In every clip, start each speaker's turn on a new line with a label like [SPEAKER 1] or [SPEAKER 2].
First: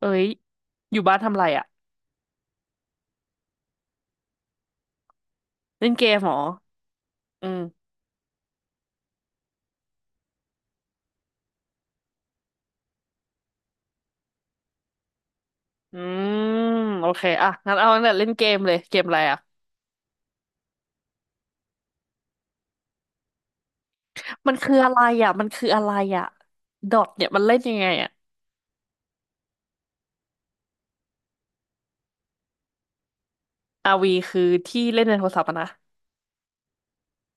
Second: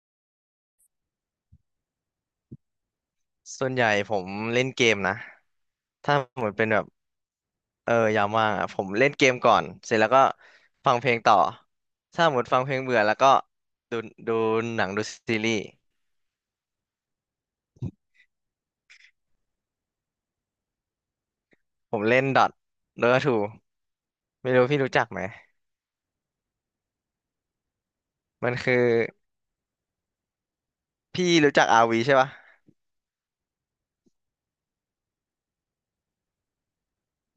[SPEAKER 1] เอ้ยอยู่บ้านทำไรอ่ะ
[SPEAKER 2] ส่วนใหญ่ผมเล่นเกมนะ
[SPEAKER 1] เล่นเก
[SPEAKER 2] ถ้า
[SPEAKER 1] มเหรอ
[SPEAKER 2] เหมือนเป็นแบบ
[SPEAKER 1] อืม
[SPEAKER 2] ยามว่างอ่ะผมเล่นเกมก่อนเสร็จแล้วก็ฟังเพลงต่อ ถ้าหมดฟังเพลงเบื่อแล้วก็ดูดูหนังดูซีรีส์
[SPEAKER 1] อืมโอเคอ่ะงั้นเอาตั้งแต่เล่นเกมเลยเกมอะไรอ่ะ
[SPEAKER 2] ผมเล่นดอทโดทูไม่
[SPEAKER 1] มัน
[SPEAKER 2] รู้
[SPEAKER 1] คือ
[SPEAKER 2] พี่
[SPEAKER 1] อะ
[SPEAKER 2] รู้
[SPEAKER 1] ไร
[SPEAKER 2] จักไหม
[SPEAKER 1] อ่ะมันคืออะไรอ่ะดอทเนี่ยมันเล่นยังไงอ่ะ
[SPEAKER 2] มันคือพี่รู้จักอาร์วีใช่ปะ
[SPEAKER 1] r ีคือที่เล่นในโทรศัพท์อะนะ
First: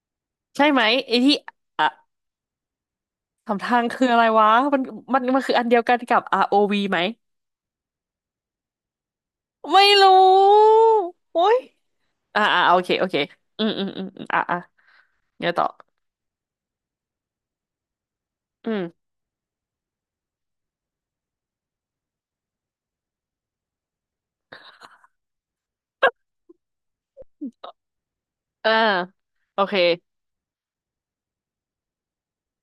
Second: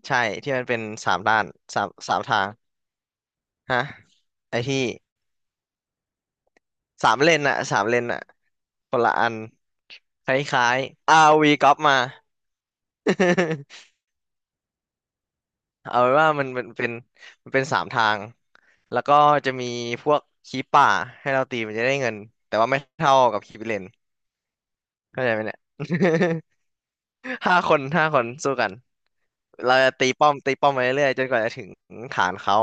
[SPEAKER 2] ใช่ที่มั
[SPEAKER 1] ใช่
[SPEAKER 2] นเป็
[SPEAKER 1] ไห
[SPEAKER 2] น
[SPEAKER 1] ม
[SPEAKER 2] สา
[SPEAKER 1] ไอ้
[SPEAKER 2] ม
[SPEAKER 1] ที่
[SPEAKER 2] ด้านสา
[SPEAKER 1] อ่ะ
[SPEAKER 2] มสามทาง
[SPEAKER 1] สำ
[SPEAKER 2] ฮะ
[SPEAKER 1] ทางคืออะไรวะ
[SPEAKER 2] ไอที่
[SPEAKER 1] มันมันมันคืออันเดียวกันกับ r o ีไหม
[SPEAKER 2] สามเลนอะสามเลนอะคนละอัน
[SPEAKER 1] ไม่รู
[SPEAKER 2] ค
[SPEAKER 1] ้
[SPEAKER 2] ล้ายๆอาร์
[SPEAKER 1] โอ้
[SPEAKER 2] วี
[SPEAKER 1] ย
[SPEAKER 2] ก๊อปมา
[SPEAKER 1] อ่าอ่าโอเคโอเคอืมอื มอืมอมเดี๋ยวต่อ
[SPEAKER 2] เอาเป็นว่ามันเป็นสามทาง
[SPEAKER 1] อื
[SPEAKER 2] แล้ว
[SPEAKER 1] ม
[SPEAKER 2] ก็จะมีพวกคีปป่าให้เราตีมันจะได้เงินแต่ว่าไม่เท่ากับคีปเลนเข้าใจไหมเนี่ย ห้าคนสู้กั
[SPEAKER 1] อ่า
[SPEAKER 2] น
[SPEAKER 1] โอเค
[SPEAKER 2] เราจะตีป้อมตีป้อมไปเรื่อยๆจนกว่าจะถึงฐานเขา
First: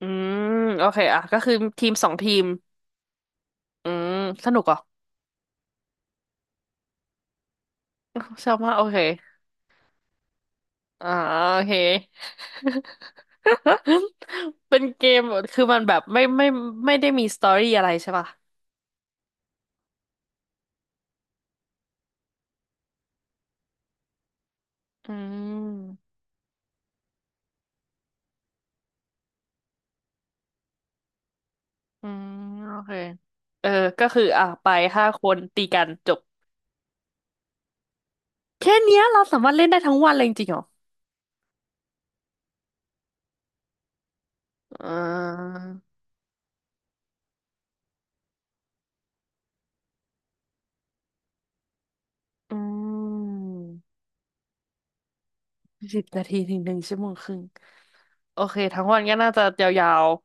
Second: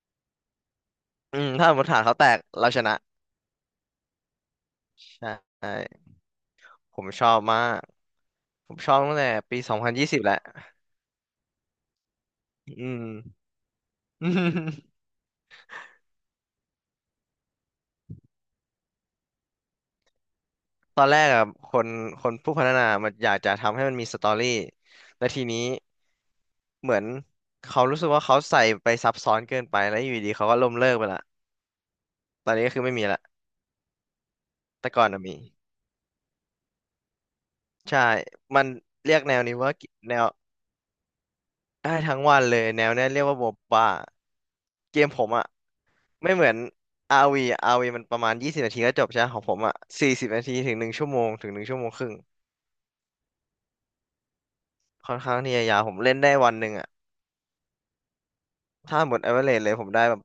[SPEAKER 1] อืมโอเคอ่ะ
[SPEAKER 2] อื
[SPEAKER 1] ก็
[SPEAKER 2] ม
[SPEAKER 1] คือ
[SPEAKER 2] ถ้าสมม
[SPEAKER 1] ที
[SPEAKER 2] ติ
[SPEAKER 1] ม
[SPEAKER 2] ฐาน
[SPEAKER 1] สอ
[SPEAKER 2] เขา
[SPEAKER 1] ง
[SPEAKER 2] แต
[SPEAKER 1] ที
[SPEAKER 2] ก
[SPEAKER 1] ม
[SPEAKER 2] เราชนะ
[SPEAKER 1] อืมสนุกเหรอ
[SPEAKER 2] ใช่ผมชอบมาก
[SPEAKER 1] ชอบ
[SPEAKER 2] ผ
[SPEAKER 1] มาก
[SPEAKER 2] ม
[SPEAKER 1] โอ
[SPEAKER 2] ชอ
[SPEAKER 1] เค
[SPEAKER 2] บตั้งแต่ปี2020แหละ
[SPEAKER 1] อ่าโอเค
[SPEAKER 2] อืม
[SPEAKER 1] เป็น เกมคือมันแบบไม่ได้มีสตอรี่อะไรใช่ป่ะ
[SPEAKER 2] ตอนแรกอะคนคนผู้พัฒนามันอยากจะทำให้มันมีสตอรี่
[SPEAKER 1] อื
[SPEAKER 2] และทีนี้
[SPEAKER 1] ม
[SPEAKER 2] เหมือนเขารู้สึกว่าเขาใส่ไปซับซ้อนเกินไปแล้วอยู่ดีเขาก็ล้มเลิกไปละ
[SPEAKER 1] อืม
[SPEAKER 2] ตอนนี้ก็
[SPEAKER 1] โอ
[SPEAKER 2] คือ
[SPEAKER 1] เค
[SPEAKER 2] ไม่มีละ
[SPEAKER 1] เออก็คืออ่ะไป
[SPEAKER 2] แต่ก่
[SPEAKER 1] ห้า
[SPEAKER 2] อนน่ะ
[SPEAKER 1] ค
[SPEAKER 2] มี
[SPEAKER 1] นตีกันจบ
[SPEAKER 2] ใช่มัน
[SPEAKER 1] แค่เนี้ย
[SPEAKER 2] เรีย
[SPEAKER 1] เรา
[SPEAKER 2] กแน
[SPEAKER 1] สา
[SPEAKER 2] ว
[SPEAKER 1] มารถ
[SPEAKER 2] นี้
[SPEAKER 1] เล่น
[SPEAKER 2] ว่า
[SPEAKER 1] ได้ทั้งวั
[SPEAKER 2] แน
[SPEAKER 1] นเล
[SPEAKER 2] ว
[SPEAKER 1] ยจริงๆเหรอ
[SPEAKER 2] ได้ทั้งวันเลยแนวเนี้ยเรียกว่าโมบ้า
[SPEAKER 1] อ่
[SPEAKER 2] เกมผมอะ
[SPEAKER 1] า
[SPEAKER 2] ไม่เหมือนอาร์วีอาร์วีมันประมาณ20 นาทีก็จบใช่ไหมของผมอะ40 นาทีถึงหนึ่งชั่วโมงถึง1 ชั่วโมงครึ่ง
[SPEAKER 1] อืม
[SPEAKER 2] ค่อนข้างที่จะยาวผม
[SPEAKER 1] สิบ
[SPEAKER 2] เล่น
[SPEAKER 1] นา
[SPEAKER 2] ได้
[SPEAKER 1] ที
[SPEAKER 2] วัน
[SPEAKER 1] ถึง
[SPEAKER 2] ห
[SPEAKER 1] ห
[SPEAKER 2] นึ่ง
[SPEAKER 1] นึ่ง
[SPEAKER 2] อะ
[SPEAKER 1] ชั่วโมงครึ่งโอเคทั้งวั
[SPEAKER 2] ถ้า
[SPEAKER 1] น
[SPEAKER 2] หม
[SPEAKER 1] ก็
[SPEAKER 2] ด
[SPEAKER 1] น่าจะ
[SPEAKER 2] average เลยผ
[SPEAKER 1] ยา
[SPEAKER 2] มได้
[SPEAKER 1] ว
[SPEAKER 2] แบ
[SPEAKER 1] ๆ
[SPEAKER 2] บ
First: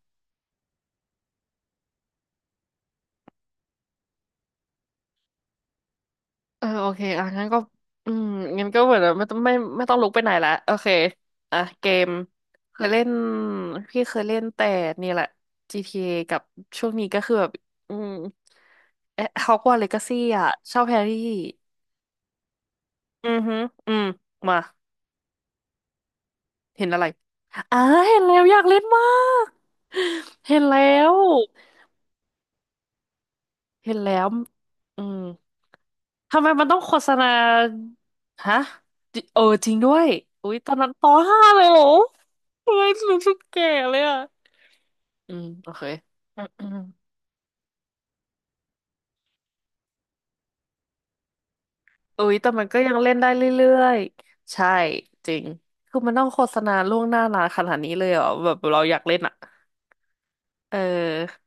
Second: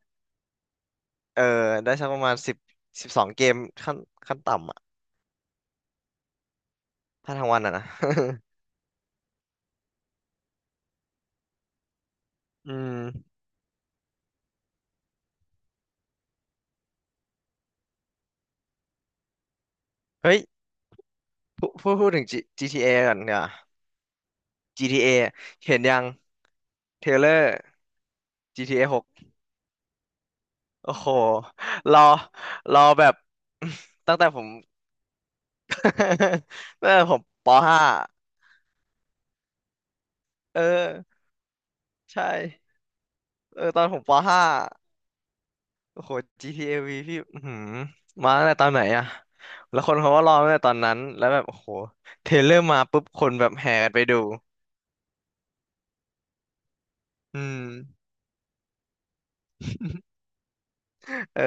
[SPEAKER 2] เออได้สักประมาณสิบ12 เกมขั้นขั้นต่ำอะ
[SPEAKER 1] เออโอเคอ่ะ
[SPEAKER 2] ถ้าทั้
[SPEAKER 1] งั้น
[SPEAKER 2] ง
[SPEAKER 1] ก็
[SPEAKER 2] วันอะนะ
[SPEAKER 1] อืมงั้นก็เหมือนไม่ต้องลุกไปไหนละโอเคอ่ะเกม
[SPEAKER 2] อื
[SPEAKER 1] เคย
[SPEAKER 2] ม
[SPEAKER 1] เล่นพี่เคยเล่นแต่นี่แหละ GTA กับช่วงนี้ก็คือแบบอืมเอ๊ะฮอกวอตส์เลกาซี่
[SPEAKER 2] เฮ้ย
[SPEAKER 1] อ่ะเช่าแฮร์รี่
[SPEAKER 2] พูดถึง G- t a ก่อน
[SPEAKER 1] อื
[SPEAKER 2] เนีก่
[SPEAKER 1] อ
[SPEAKER 2] ย
[SPEAKER 1] ฮือืมมา
[SPEAKER 2] GTA เอเห็นยัง
[SPEAKER 1] เห็นอะ
[SPEAKER 2] เท
[SPEAKER 1] ไร
[SPEAKER 2] รลเลอร์
[SPEAKER 1] อ่าเห็นแล้วอยาก
[SPEAKER 2] GTA
[SPEAKER 1] เล่
[SPEAKER 2] ห
[SPEAKER 1] นมา
[SPEAKER 2] ก
[SPEAKER 1] กเห็นแล้
[SPEAKER 2] โอ้โห
[SPEAKER 1] ว
[SPEAKER 2] รอรอแบบ
[SPEAKER 1] เห็น แล้
[SPEAKER 2] ตั้งแต่
[SPEAKER 1] ว
[SPEAKER 2] ผม
[SPEAKER 1] อืมทำไมมันต้อ ง
[SPEAKER 2] ตั้ง
[SPEAKER 1] โฆ
[SPEAKER 2] แต่
[SPEAKER 1] ษ
[SPEAKER 2] ผม
[SPEAKER 1] ณา
[SPEAKER 2] ปห้า
[SPEAKER 1] ฮะจิเออจริงด้วยอุ๊ย
[SPEAKER 2] เออ
[SPEAKER 1] ตอนนั้นปห้าเลยเหรอ
[SPEAKER 2] ใช่
[SPEAKER 1] ทำไมรู้สึกแก่
[SPEAKER 2] ตอน
[SPEAKER 1] เล
[SPEAKER 2] ผ
[SPEAKER 1] ย
[SPEAKER 2] มป
[SPEAKER 1] อ่ะ
[SPEAKER 2] ห้า
[SPEAKER 1] อืมโอเค
[SPEAKER 2] โอ้โห
[SPEAKER 1] อืม
[SPEAKER 2] GTA
[SPEAKER 1] อืม
[SPEAKER 2] V พี่อื้อหือมาตั้งแต่ตอนไหนอะแล้วคนเขาก็รอตั้งแต่ตอนนั้นแล้วแบบโอ้โห
[SPEAKER 1] อุ๊
[SPEAKER 2] เทร
[SPEAKER 1] ย
[SPEAKER 2] ล
[SPEAKER 1] แต่
[SPEAKER 2] เลอร์
[SPEAKER 1] มันก็
[SPEAKER 2] มา
[SPEAKER 1] ยัง
[SPEAKER 2] ปุ๊บ
[SPEAKER 1] เล่น
[SPEAKER 2] ค
[SPEAKER 1] ได้
[SPEAKER 2] น
[SPEAKER 1] เร
[SPEAKER 2] แบบ
[SPEAKER 1] ื่
[SPEAKER 2] แห่
[SPEAKER 1] อ
[SPEAKER 2] กันไป
[SPEAKER 1] ย
[SPEAKER 2] ดู
[SPEAKER 1] ๆใช่จริงคือมันต้องโฆษณาล่วงหน้า
[SPEAKER 2] อื
[SPEAKER 1] นานข
[SPEAKER 2] ม
[SPEAKER 1] นาดนี้เลยเหรอแบบเราอยากเล่นอ่ะเ
[SPEAKER 2] เอ
[SPEAKER 1] ออ
[SPEAKER 2] อ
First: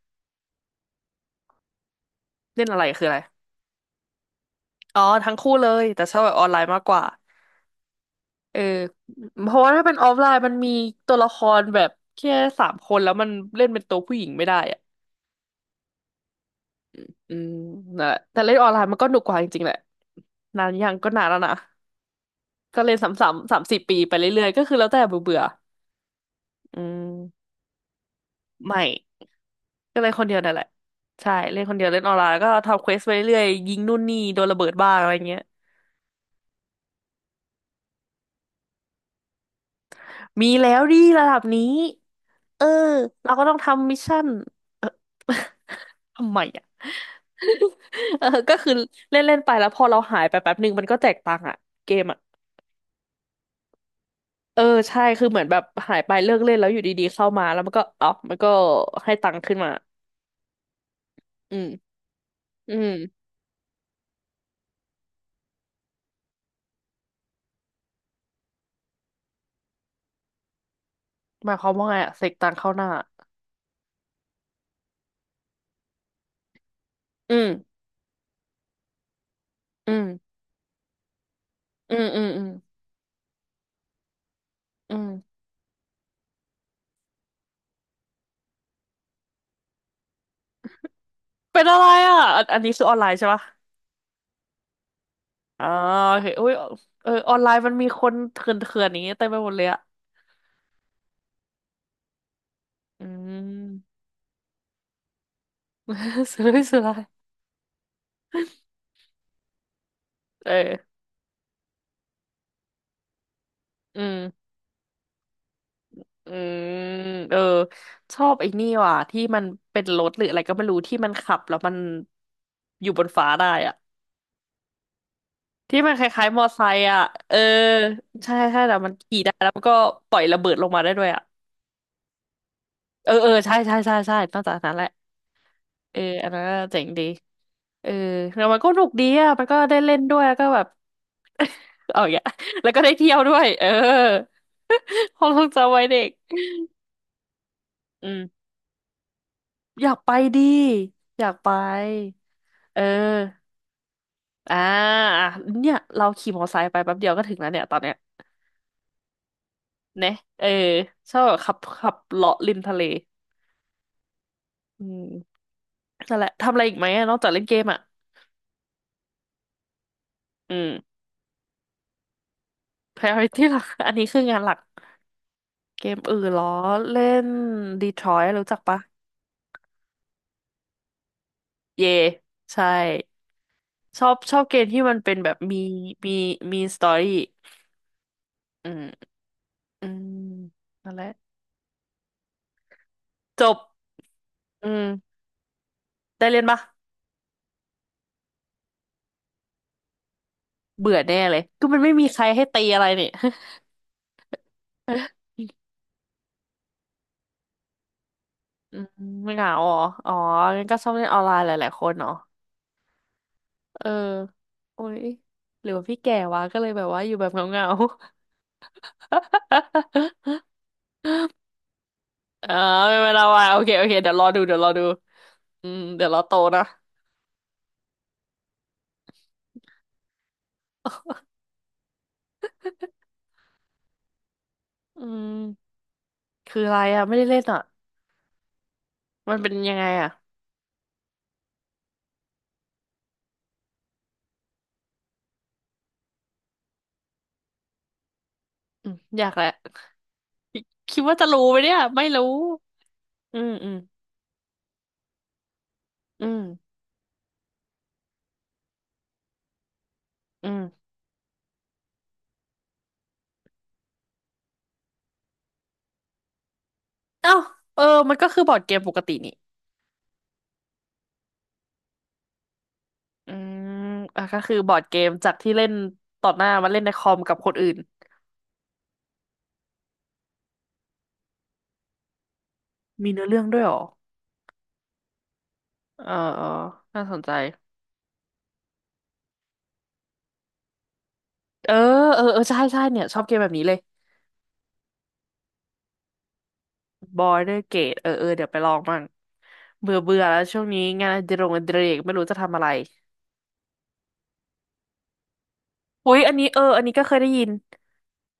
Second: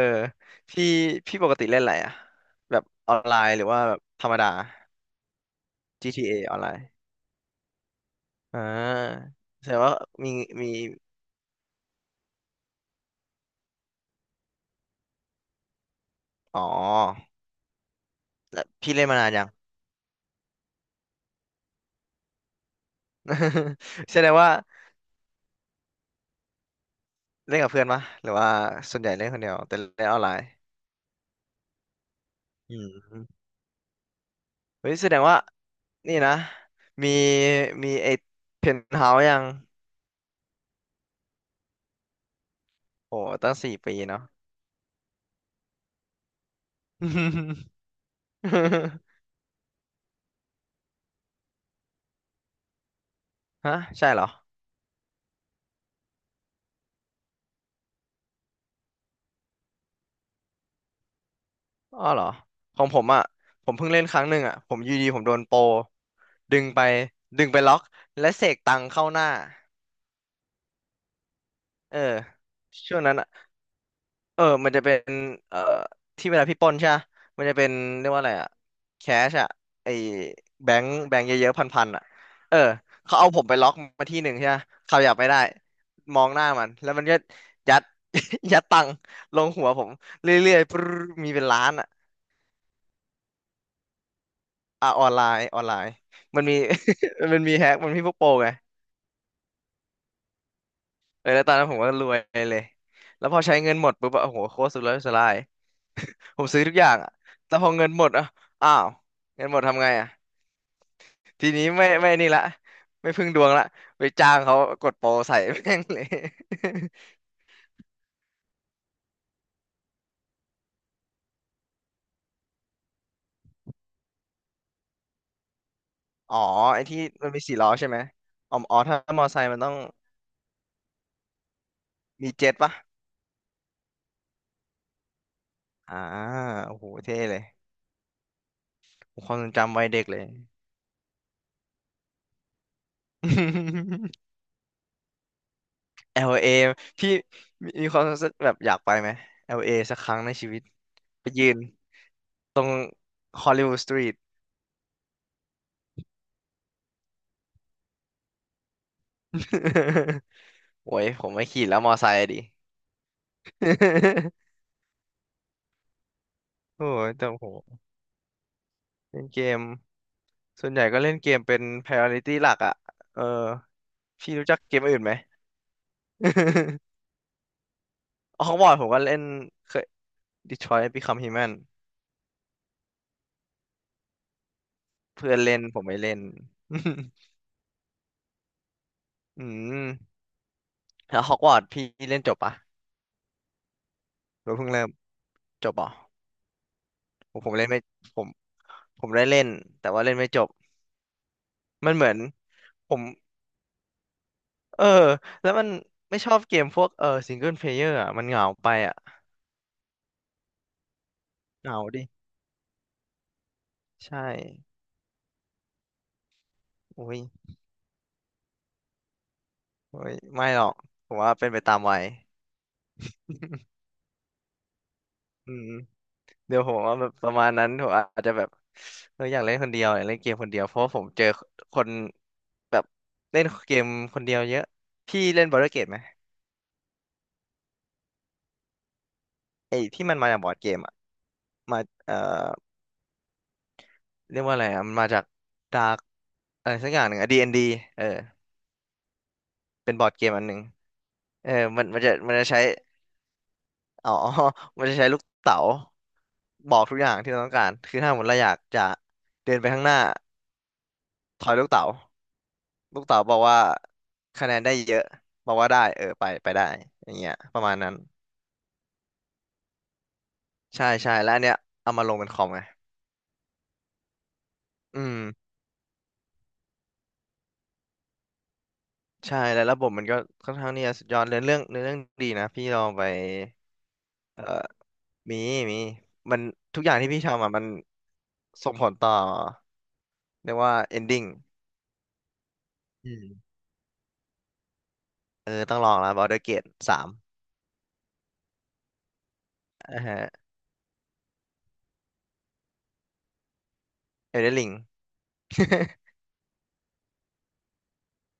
[SPEAKER 2] พี่พี่ปกติเล่นอะไรอะ
[SPEAKER 1] เล่น
[SPEAKER 2] แบ
[SPEAKER 1] อะไร
[SPEAKER 2] บ
[SPEAKER 1] คือ
[SPEAKER 2] อ
[SPEAKER 1] อะ
[SPEAKER 2] อ
[SPEAKER 1] ไร
[SPEAKER 2] นไลน์หรือว่าแบบธรรมดา
[SPEAKER 1] อ๋อทั้งคู่เลยแต่ชอบแบ
[SPEAKER 2] GTA
[SPEAKER 1] บ
[SPEAKER 2] อ
[SPEAKER 1] ออน
[SPEAKER 2] ออ
[SPEAKER 1] ไล
[SPEAKER 2] นไล
[SPEAKER 1] น์มาก
[SPEAKER 2] น์
[SPEAKER 1] กว่า เอ
[SPEAKER 2] อ่
[SPEAKER 1] อ
[SPEAKER 2] า
[SPEAKER 1] เพราะ
[SPEAKER 2] แส
[SPEAKER 1] ว่า
[SPEAKER 2] ดง
[SPEAKER 1] ถ้าเป็
[SPEAKER 2] ว่า
[SPEAKER 1] นออฟไล
[SPEAKER 2] มี
[SPEAKER 1] น์มันมี
[SPEAKER 2] มี
[SPEAKER 1] ตัวละครแบบแค่สามคนแล้วมันเล่นเป็นตัวผู้หญิงไม่ได้อ่ะ
[SPEAKER 2] อ๋อ
[SPEAKER 1] อืมนั่นแหละแต่เล่น
[SPEAKER 2] แล้
[SPEAKER 1] อ
[SPEAKER 2] ว
[SPEAKER 1] อนไลน์
[SPEAKER 2] พี่
[SPEAKER 1] มัน
[SPEAKER 2] เล่
[SPEAKER 1] ก็
[SPEAKER 2] น
[SPEAKER 1] ห
[SPEAKER 2] มา
[SPEAKER 1] นุก
[SPEAKER 2] นา
[SPEAKER 1] ก
[SPEAKER 2] น
[SPEAKER 1] ว่า
[SPEAKER 2] ยั
[SPEAKER 1] จ
[SPEAKER 2] ง
[SPEAKER 1] ริงๆแหละนานยังก็นานแล้วนะก็เล่นสามสี่ปี ไป
[SPEAKER 2] แสดง
[SPEAKER 1] เรื่อ
[SPEAKER 2] ว่า
[SPEAKER 1] ยๆก็คือแล้วแต่เบื่อเบื่ออืม
[SPEAKER 2] เล่นกับเพื่อนปะหรือว่า
[SPEAKER 1] ไม่
[SPEAKER 2] ส่วนใหญ่เล่นคนเดียวแต่
[SPEAKER 1] ก็
[SPEAKER 2] เล่น
[SPEAKER 1] เล่
[SPEAKER 2] อ
[SPEAKER 1] น
[SPEAKER 2] อน
[SPEAKER 1] คน
[SPEAKER 2] ไล
[SPEAKER 1] เดียว
[SPEAKER 2] น์
[SPEAKER 1] นั่นแหละใช่เล่นคนเดียวเล่นออนไลน์แล้วก็
[SPEAKER 2] อื
[SPEAKER 1] ทำเควสไป
[SPEAKER 2] ม
[SPEAKER 1] เรื่อยๆยิงนู่นนี่โดนระเบิด
[SPEAKER 2] เฮ้
[SPEAKER 1] บ้า
[SPEAKER 2] ย
[SPEAKER 1] ง
[SPEAKER 2] แส
[SPEAKER 1] อะไร
[SPEAKER 2] ดง
[SPEAKER 1] เงี้
[SPEAKER 2] ว่า
[SPEAKER 1] ย
[SPEAKER 2] นี่นะมีมีไอ้เพนท์เฮาส์ยัง
[SPEAKER 1] มีแล้วดิระดับนี้เออ
[SPEAKER 2] โอ้
[SPEAKER 1] เราก็
[SPEAKER 2] ตั้
[SPEAKER 1] ต้อ
[SPEAKER 2] ง
[SPEAKER 1] ง
[SPEAKER 2] สี่
[SPEAKER 1] ทำ
[SPEAKER 2] ปี
[SPEAKER 1] มิชชั่
[SPEAKER 2] เนาะ
[SPEAKER 1] นเออ ทำไมอ่ะ เออก็คือเล่นเล่นไปแล้วพอเราหายไปแป๊บหนึ่งมันก็แจกตังค์อ่ะเกมอ่ะ
[SPEAKER 2] ฮะใช่เหรอ
[SPEAKER 1] เออใช่คือเหมือนแบบหายไปเลิกเล่นแล้วอยู่ดีๆเข้ามาแล้วมันก็อ๋อมันก็ให้ตังค์ขึ้นมาอืม
[SPEAKER 2] อ้อเหรอ
[SPEAKER 1] อื
[SPEAKER 2] ของผมอ่ะ
[SPEAKER 1] ม
[SPEAKER 2] ผมเพิ่งเล่นครั้งหนึ่งอ่ะผมอยูดีผมโดนโปรดึงไปดึงไปล็อกและเสกตังเข้าหน้า
[SPEAKER 1] หมายความว่า
[SPEAKER 2] เอ
[SPEAKER 1] ไง
[SPEAKER 2] อ
[SPEAKER 1] อ่ะเสกตังค์เข้าหน้า
[SPEAKER 2] ช่วงนั้นอะเออมันจะเป็นเอ่อที่เวลาพี่ปล้นใช่ปะ
[SPEAKER 1] อื
[SPEAKER 2] มันจะเป็น
[SPEAKER 1] ม
[SPEAKER 2] เรียกว่าอะไรอะแคชอะไอ
[SPEAKER 1] อืม
[SPEAKER 2] แบงค์แบงค์เยอะๆพัน
[SPEAKER 1] อื
[SPEAKER 2] ๆอะ
[SPEAKER 1] มอืมอืม
[SPEAKER 2] เออเขาเอาผมไปล็อกมาที่หนึ่งใช่ปะ
[SPEAKER 1] อื
[SPEAKER 2] เขาอยากไม่
[SPEAKER 1] ม
[SPEAKER 2] ได้มองหน้ามันแล้วมันก็ยัด ยัดตังค์ลงหัวผมเรื่อยๆปรึ๊ดมีเป็นล้า
[SPEAKER 1] เป็น
[SPEAKER 2] น
[SPEAKER 1] อะไร
[SPEAKER 2] อะ
[SPEAKER 1] อ่ะอันอันนี้คือออนไลน์ใช่ปะ
[SPEAKER 2] อ่ะออนไลน์ออ
[SPEAKER 1] อ๋
[SPEAKER 2] น
[SPEAKER 1] อ
[SPEAKER 2] ไลน์
[SPEAKER 1] โอเค
[SPEAKER 2] มัน
[SPEAKER 1] อุ้ย
[SPEAKER 2] มี
[SPEAKER 1] เอออ อ
[SPEAKER 2] มั
[SPEAKER 1] น
[SPEAKER 2] น
[SPEAKER 1] ไล
[SPEAKER 2] มี
[SPEAKER 1] น์
[SPEAKER 2] แฮ
[SPEAKER 1] มัน
[SPEAKER 2] ก
[SPEAKER 1] มี
[SPEAKER 2] มันมี
[SPEAKER 1] ค
[SPEAKER 2] พว
[SPEAKER 1] น
[SPEAKER 2] กโปร
[SPEAKER 1] เถ
[SPEAKER 2] ไง
[SPEAKER 1] ื่อนๆอย่างนี้เต็มไปหมดเลยอ่ะ
[SPEAKER 2] เออแล้วตอนนั้นผมก็รวยเลย
[SPEAKER 1] อื
[SPEAKER 2] แล้วพอใช้เงินหมด
[SPEAKER 1] ม
[SPEAKER 2] ปุ๊บอะโอ้โหโคตรสุดเลยสุดลาย
[SPEAKER 1] สุ
[SPEAKER 2] ผ
[SPEAKER 1] ด
[SPEAKER 2] ม
[SPEAKER 1] เล
[SPEAKER 2] ซื้อ
[SPEAKER 1] ย
[SPEAKER 2] ทุก
[SPEAKER 1] สุด
[SPEAKER 2] อ
[SPEAKER 1] เล
[SPEAKER 2] ย่าง
[SPEAKER 1] ย
[SPEAKER 2] อ่ะแต่พอเงินหมดอ่ะอ้าว เงินหมดทำไงอ่ะ
[SPEAKER 1] เออ
[SPEAKER 2] ทีนี้ไม่นี่ละไม่พึ่งดวงละ
[SPEAKER 1] อื
[SPEAKER 2] ไปจ้าง
[SPEAKER 1] ม
[SPEAKER 2] เขากดโปรใส่ แม่งเลย
[SPEAKER 1] อืมเออชอบไอ้นี่ว่ะที่มันเป็นรถหรืออะไรก็ไม่รู้ที่มันขับแล้วมันอยู่บนฟ้าได้อะที่มันคล้าย
[SPEAKER 2] อ๋อ
[SPEAKER 1] ๆมอไซ
[SPEAKER 2] ไอ้
[SPEAKER 1] ค์
[SPEAKER 2] ที่
[SPEAKER 1] อ่ะ
[SPEAKER 2] มัน
[SPEAKER 1] เออ
[SPEAKER 2] มีสี่ล้อใช่ไหม
[SPEAKER 1] ใช่
[SPEAKER 2] อ๋อ
[SPEAKER 1] ใช่แต่
[SPEAKER 2] อ๋อ
[SPEAKER 1] มัน
[SPEAKER 2] ถ้า
[SPEAKER 1] ขี่
[SPEAKER 2] มอ
[SPEAKER 1] ได้
[SPEAKER 2] ไซ
[SPEAKER 1] แล้
[SPEAKER 2] ค์
[SPEAKER 1] ว
[SPEAKER 2] มัน
[SPEAKER 1] มัน
[SPEAKER 2] ต้อ
[SPEAKER 1] ก็
[SPEAKER 2] ง
[SPEAKER 1] ปล่อยระเบิดลงมาได้ด้วยอ่ะ
[SPEAKER 2] มีเจ็ตปะ
[SPEAKER 1] เออเออใช่ใช่ใช่ใช่นอกจากนั้นแหละ
[SPEAKER 2] อ่า
[SPEAKER 1] เอออันนั้นน่ะ
[SPEAKER 2] โอ้
[SPEAKER 1] เจ๋
[SPEAKER 2] โห
[SPEAKER 1] งดี
[SPEAKER 2] เท่เลย
[SPEAKER 1] เออแล้วมันก็สนุกดี
[SPEAKER 2] ผมค
[SPEAKER 1] อ่ะ
[SPEAKER 2] วาม
[SPEAKER 1] มั
[SPEAKER 2] ท
[SPEAKER 1] น
[SPEAKER 2] รง
[SPEAKER 1] ก็ได้
[SPEAKER 2] จำวัย
[SPEAKER 1] เล่น
[SPEAKER 2] เด็ก
[SPEAKER 1] ด้
[SPEAKER 2] เล
[SPEAKER 1] วย
[SPEAKER 2] ย
[SPEAKER 1] แล้วก็แบบเอาอย่างเงี้ย แล้วก็ได้เที่ยวด้วยเออ ความทรงจำวัยเด็ก
[SPEAKER 2] LA พี่มีความ
[SPEAKER 1] อื
[SPEAKER 2] รู้สึก
[SPEAKER 1] ม
[SPEAKER 2] แบบอยากไปไหม LA
[SPEAKER 1] อยา
[SPEAKER 2] สั
[SPEAKER 1] ก
[SPEAKER 2] กค
[SPEAKER 1] ไป
[SPEAKER 2] รั้งใน
[SPEAKER 1] ดี
[SPEAKER 2] ชีวิต
[SPEAKER 1] อ
[SPEAKER 2] ไป
[SPEAKER 1] ยาก
[SPEAKER 2] ยื
[SPEAKER 1] ไป
[SPEAKER 2] น
[SPEAKER 1] เออ
[SPEAKER 2] Hollywood Street
[SPEAKER 1] อ่าอ่ะเนี่ยเราขี่มอเตอร์ไซค์ไปแป๊บเดียวก็ถึงแล้วเนี่ยตอนเนี้ยเนะ เออ
[SPEAKER 2] โอ้ย
[SPEAKER 1] ชอบ
[SPEAKER 2] ผม
[SPEAKER 1] แบบ
[SPEAKER 2] ไม่
[SPEAKER 1] ขับ
[SPEAKER 2] ขี่แล้ว
[SPEAKER 1] ขั
[SPEAKER 2] มอ
[SPEAKER 1] บ
[SPEAKER 2] ไซค์อะ
[SPEAKER 1] เลาะ
[SPEAKER 2] ดิ
[SPEAKER 1] ริมทะเล อืมนั่นแหละทำอะไรอีก
[SPEAKER 2] โอ้
[SPEAKER 1] ไหมอะ
[SPEAKER 2] ย
[SPEAKER 1] นอก
[SPEAKER 2] แต่
[SPEAKER 1] จากเล่น
[SPEAKER 2] โห
[SPEAKER 1] เกมอ่ะ
[SPEAKER 2] เล่นเกม
[SPEAKER 1] อื
[SPEAKER 2] ส่
[SPEAKER 1] ม
[SPEAKER 2] วนใหญ่ก็เล่นเกมเป็น priority หลักอ่ะเอ
[SPEAKER 1] priority
[SPEAKER 2] อ
[SPEAKER 1] หลัก อันนี้คือ
[SPEAKER 2] พี่
[SPEAKER 1] งาน
[SPEAKER 2] รู้
[SPEAKER 1] หลั
[SPEAKER 2] จั
[SPEAKER 1] ก
[SPEAKER 2] กเกมอื่นไหม
[SPEAKER 1] เกมอื่นเหรอเล่ น Detroit
[SPEAKER 2] อ๋อ
[SPEAKER 1] รู้
[SPEAKER 2] ขอ
[SPEAKER 1] จั
[SPEAKER 2] ง
[SPEAKER 1] ก
[SPEAKER 2] บอร์ด
[SPEAKER 1] ปะ
[SPEAKER 2] ผมก็เล่นเคย Detroit Become Human
[SPEAKER 1] เย่ใช่ชอบชอบเกมที่มันเป็นแบ
[SPEAKER 2] เพื่อ
[SPEAKER 1] บ
[SPEAKER 2] นเล่นผมไม่เล่
[SPEAKER 1] มี
[SPEAKER 2] น
[SPEAKER 1] มีสตอ รี่อืม
[SPEAKER 2] อื
[SPEAKER 1] อื
[SPEAKER 2] ม
[SPEAKER 1] มนั่นแหละ
[SPEAKER 2] แล้วฮอกวอตส์พี่เล่นจบปะ
[SPEAKER 1] จบ
[SPEAKER 2] หรือ
[SPEAKER 1] อื
[SPEAKER 2] เพิ่งเริ่ม
[SPEAKER 1] ม
[SPEAKER 2] จบปะ
[SPEAKER 1] ได้เล่นปะ
[SPEAKER 2] ผมเล่นไม่ผมผมได้เล่นแต่ว่าเล่นไม่จบ
[SPEAKER 1] เบื่อแน่เลยก็มันไม่
[SPEAKER 2] มันเห
[SPEAKER 1] มี
[SPEAKER 2] มือ
[SPEAKER 1] ใค
[SPEAKER 2] น
[SPEAKER 1] รให้ตีอะไร
[SPEAKER 2] ผม
[SPEAKER 1] นี่
[SPEAKER 2] เออแล้วมั นไม่ชอบเกมพวกซิงเกิลเพลเยอร์อ่ะมันเหงาไป
[SPEAKER 1] อืม
[SPEAKER 2] อ่ะ
[SPEAKER 1] ไม่เหงาเหรออ๋องั้นก็ชอบเล่นออนไลน์ห
[SPEAKER 2] เห
[SPEAKER 1] ลาย
[SPEAKER 2] งา
[SPEAKER 1] ๆคน
[SPEAKER 2] ดิ
[SPEAKER 1] เนาะเออ
[SPEAKER 2] ใช่
[SPEAKER 1] โอ้ยหรือว่าพี่แก่วะก็เลยแบบว่าอ
[SPEAKER 2] โอ้
[SPEAKER 1] ยู่
[SPEAKER 2] ย
[SPEAKER 1] แบบเหงา
[SPEAKER 2] เฮ้ยไม่หรอกผมว่าเป็นไปตามวัย
[SPEAKER 1] ๆ เออไม่เป็นไรวะโอเคโอเคเดี๋ยวรอดูเดี๋ยวรอดู
[SPEAKER 2] อื
[SPEAKER 1] อื
[SPEAKER 2] ม
[SPEAKER 1] มเดี๋ยวรอโต
[SPEAKER 2] เดี๋ย
[SPEAKER 1] นะ
[SPEAKER 2] วผมว่าแบบประมาณนั้นผมอาจจะแบบอยากเล่นคนเดียวอยากเล่นเกมคนเดียวเพราะว่าผมเจอคนแบบเล่นเกมคนเดียวเยอะ
[SPEAKER 1] อื
[SPEAKER 2] พี่
[SPEAKER 1] ม
[SPEAKER 2] เล่นบอร์ดเกมไหม
[SPEAKER 1] คืออะไรอ่ะไม่ได้เล่นอ่ะมันเป็นยั
[SPEAKER 2] ไอ้
[SPEAKER 1] งไง
[SPEAKER 2] ที่
[SPEAKER 1] อ่ะ
[SPEAKER 2] มันมาจากบอร์ดเกมอ่ะมาเอ่อเรียกว่าอะไรอ่ะมันมาจากดาร์กอะไรสักอย่างหนึ่งอะดีเอ็นดีเออ
[SPEAKER 1] อืมอยากแหละ
[SPEAKER 2] เป็นบอร์ดเกมอันหนึ่ง
[SPEAKER 1] คิดว่าจะรู้
[SPEAKER 2] เออ
[SPEAKER 1] ไหมเนี่ย
[SPEAKER 2] มันมัน
[SPEAKER 1] ไม่
[SPEAKER 2] จะ
[SPEAKER 1] รู้
[SPEAKER 2] มันจะใช้
[SPEAKER 1] อืมอืม
[SPEAKER 2] อ๋อ มันจะใช้ลูกเต๋า
[SPEAKER 1] อืม
[SPEAKER 2] บอกทุกอย่างที่เราต้องการคือถ้าสมมติเราอยากจะเดินไปข้างหน้า
[SPEAKER 1] อืม
[SPEAKER 2] ถอยลูกเต๋า ลูกเต๋าบอกว่าคะแนนได้เยอะบอกว่าได้ไปไปได้อย่างเงี้
[SPEAKER 1] เอ้า
[SPEAKER 2] ยประมาณ
[SPEAKER 1] เออ
[SPEAKER 2] นั้น
[SPEAKER 1] มันก็คือบอร์ดเกมปกตินี่
[SPEAKER 2] ใช่ใช่แล้วอันเนี้ยเอามาลงเป็นคอมไง
[SPEAKER 1] อืมอ่ะก็คือบอร์ดเก
[SPEAKER 2] อื
[SPEAKER 1] ม
[SPEAKER 2] ม
[SPEAKER 1] จากที่เล่นต่อหน้ามาเล่นในคอมกับคนอื่น
[SPEAKER 2] ใช่แล้วระบบมันก็ค่อนข้างที่จะสุดยอดเรื่องเนื้อเรื่องดีนะพี่ลองไป
[SPEAKER 1] มีเนื้อเรื่องด้วยเหรอ
[SPEAKER 2] มีมี
[SPEAKER 1] เออ
[SPEAKER 2] มั
[SPEAKER 1] เอ
[SPEAKER 2] น
[SPEAKER 1] อ
[SPEAKER 2] ทุกอย่าง
[SPEAKER 1] น่า
[SPEAKER 2] ที่
[SPEAKER 1] ส
[SPEAKER 2] พี่
[SPEAKER 1] นใจ
[SPEAKER 2] ทำอ่ะส่งผลต่อเรียกว่า ending
[SPEAKER 1] เออเออเออใช่ใช่เนี่ย
[SPEAKER 2] อื
[SPEAKER 1] ชอบ
[SPEAKER 2] ม
[SPEAKER 1] เกมแบบนี้เลย
[SPEAKER 2] เออต้องลองแล้ว Baldur's Gate 3
[SPEAKER 1] Border Gate เออเออเดี๋ยวไปลองมั่งเบื่
[SPEAKER 2] อ่า
[SPEAKER 1] อเบื่อแล้ว
[SPEAKER 2] ฮะ
[SPEAKER 1] ช่วงนี้งานอดิเรกไม่รู้จะทำอะไร
[SPEAKER 2] Elden Ring
[SPEAKER 1] อุ้ยอันนี้เอออันนี้ก็เคยได้ยิน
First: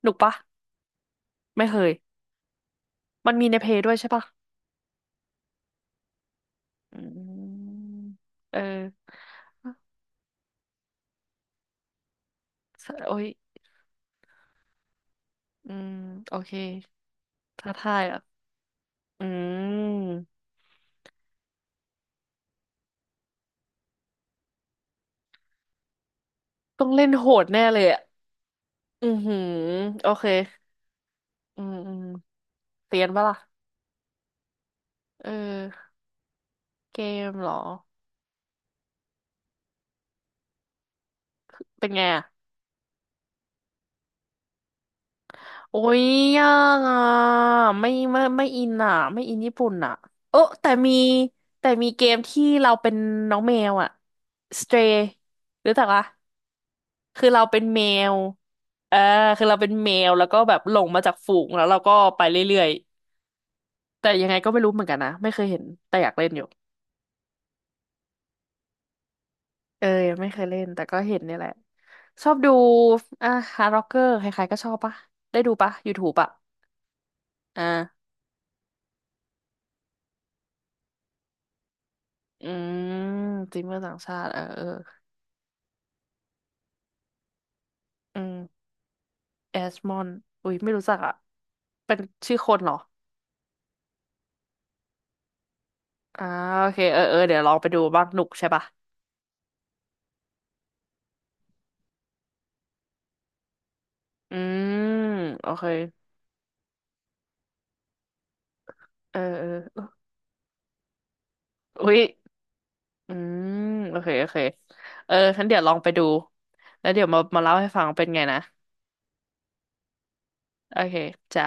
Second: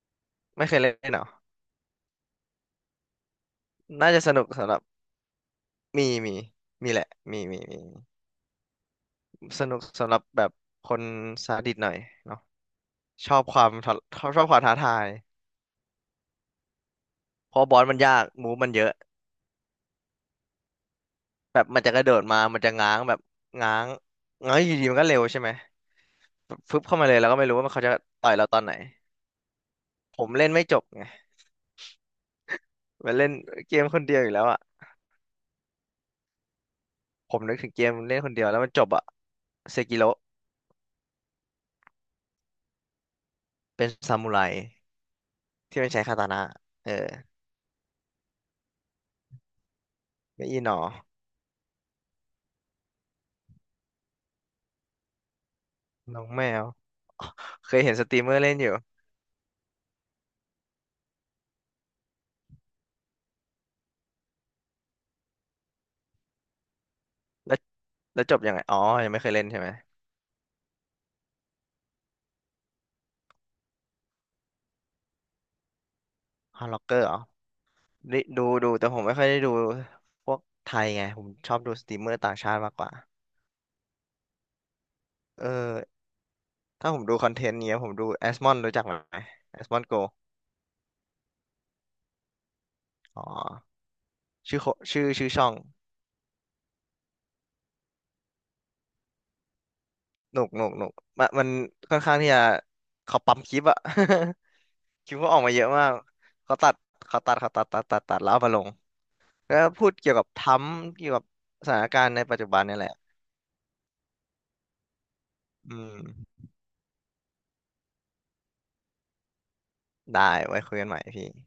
[SPEAKER 1] หนุกปะ
[SPEAKER 2] ไม่เคยเล่นเหรอ
[SPEAKER 1] ไม่เคยมันมีในเพย์ด้วยใช่
[SPEAKER 2] น่าจะ
[SPEAKER 1] ปะ
[SPEAKER 2] สนุกสำหรับมีมีมี
[SPEAKER 1] อื
[SPEAKER 2] แหละมีมีมี
[SPEAKER 1] มเออ
[SPEAKER 2] สนุกสำหรับแบบคนซาดิสหน่อยเนาะ
[SPEAKER 1] โอ้ย
[SPEAKER 2] ชอบความท้าชอบความท้าทาย
[SPEAKER 1] อืมโอเค
[SPEAKER 2] เพราะ
[SPEAKER 1] ท้า
[SPEAKER 2] บอส
[SPEAKER 1] ทา
[SPEAKER 2] มัน
[SPEAKER 1] ย
[SPEAKER 2] ยา
[SPEAKER 1] อ่ะ
[SPEAKER 2] กมูฟมันเยอะ
[SPEAKER 1] อืม
[SPEAKER 2] แบบมันจะกระโดดมามันจะง้างแบบง้างง้างอยู่ดีมันก็เร็วใช่ไหมฟึบ
[SPEAKER 1] ต้อง
[SPEAKER 2] เข้า
[SPEAKER 1] เล่
[SPEAKER 2] มา
[SPEAKER 1] น
[SPEAKER 2] เลย
[SPEAKER 1] โห
[SPEAKER 2] แล้วก็
[SPEAKER 1] ด
[SPEAKER 2] ไม่รู้
[SPEAKER 1] แน่
[SPEAKER 2] ว่า
[SPEAKER 1] เล
[SPEAKER 2] เขา
[SPEAKER 1] ย
[SPEAKER 2] จะ
[SPEAKER 1] อ่ะ
[SPEAKER 2] ต่อยเราตอนไหน
[SPEAKER 1] อือหือโอ
[SPEAKER 2] ผ
[SPEAKER 1] เค
[SPEAKER 2] มเล่นไม่จบไง
[SPEAKER 1] อืมอืมเตียน
[SPEAKER 2] มัน
[SPEAKER 1] ปะ
[SPEAKER 2] เล่น
[SPEAKER 1] ล่ะ
[SPEAKER 2] เกมคนเดียวอยู่แล้วอ่ะ
[SPEAKER 1] เออเกม
[SPEAKER 2] ผม
[SPEAKER 1] เหร
[SPEAKER 2] นึ
[SPEAKER 1] อ
[SPEAKER 2] กถึงเกมเล่นคนเดียวแล้วมันจบอ่ะเซกิโร
[SPEAKER 1] เป็นไงอ่ะ
[SPEAKER 2] เป็นซามูไร
[SPEAKER 1] โอ้
[SPEAKER 2] ที่มัน
[SPEAKER 1] ย
[SPEAKER 2] ใช้คาตานะ
[SPEAKER 1] ยาก
[SPEAKER 2] เออ
[SPEAKER 1] อ่ะไม่อินอ่ะไม่อินญี่ปุ่นอ่ะโอ้
[SPEAKER 2] ไม่อีห
[SPEAKER 1] แต่
[SPEAKER 2] นอ
[SPEAKER 1] มีแต่มีเกมที่เราเป็นน้องแมวอ่ะ Stray รู้จักปะ
[SPEAKER 2] น้องแมว
[SPEAKER 1] คือเราเป็น
[SPEAKER 2] เคย
[SPEAKER 1] แม
[SPEAKER 2] เห็นสต
[SPEAKER 1] ว
[SPEAKER 2] รีมเมอร์เล่นอยู่
[SPEAKER 1] เออคือเราเป็นแมวแล้วก็แบบหลงมาจากฝูงแล้วเราก็ไปเรื่อยๆแต่ยังไงก็ไม่รู้เหมือนกันนะไม่เคยเห็นแต่อยากเล่นอยู่
[SPEAKER 2] แล้วจบยังไงอ๋อยังไม่เคยเล่นใช่ไหม
[SPEAKER 1] เออยังไม่เคยเล่นแต่ก็เห็นเนี่ยแหละชอบดูอ่ะฮาร์ดร็อกเกอร์ใครๆก็ชอบปะได้ดูปะ YouTube อะ
[SPEAKER 2] ฮอลล็อกเกอร์เหรอ
[SPEAKER 1] อ่า
[SPEAKER 2] นี่ดูดูแต่ผมไม่ค่อยได้ดูพวกไทยไงผมชอบดูสตรีมเมอร์ต่าง
[SPEAKER 1] อื
[SPEAKER 2] ชาติมากกว่า
[SPEAKER 1] มจิมเมอร์ต่างชาติเออเออ
[SPEAKER 2] เออถ้าผมดูคอนเทนต์เนี้ยผมดู
[SPEAKER 1] อื
[SPEAKER 2] แอสมอน
[SPEAKER 1] ม
[SPEAKER 2] รู้จักไหม
[SPEAKER 1] แอ
[SPEAKER 2] แอสม
[SPEAKER 1] ส
[SPEAKER 2] อน
[SPEAKER 1] ม
[SPEAKER 2] โก
[SPEAKER 1] อนอุ้ยไม่รู้จักอะเป็นชื่อคนเหรอ
[SPEAKER 2] อ๋อชื่อโคชื่อช่อง
[SPEAKER 1] อ่าโอเคเออเออเดี๋ยวลองไปดูบ้างหนุกใช่ปะ
[SPEAKER 2] หนุกหนุกหนุกมันมันค่อนข้างที่จะเขาปั๊มคลิปอะ
[SPEAKER 1] อื ม
[SPEAKER 2] คลิปเขาออก
[SPEAKER 1] โอ
[SPEAKER 2] มาเย
[SPEAKER 1] เค
[SPEAKER 2] อะมากเขาตัดเขาตัดแล้วเอามาลง
[SPEAKER 1] เออเอ
[SPEAKER 2] แล้ว
[SPEAKER 1] อ
[SPEAKER 2] พูดเกี่ยวกับทรัมป์เกี่ยวกับสถาน
[SPEAKER 1] อุ้ย
[SPEAKER 2] การณ์ในปัจจุบันนี่แหละ
[SPEAKER 1] อืมโอเคโอเคเออฉันเดี๋ยวลอ
[SPEAKER 2] อื
[SPEAKER 1] งไปดู
[SPEAKER 2] ม
[SPEAKER 1] แล้วเดี๋ยวมามาเล่าให้ฟังเป็นไงนะ
[SPEAKER 2] ได้ไว้คุ
[SPEAKER 1] โอ
[SPEAKER 2] ยกันให
[SPEAKER 1] เค
[SPEAKER 2] ม่พี่
[SPEAKER 1] จ้า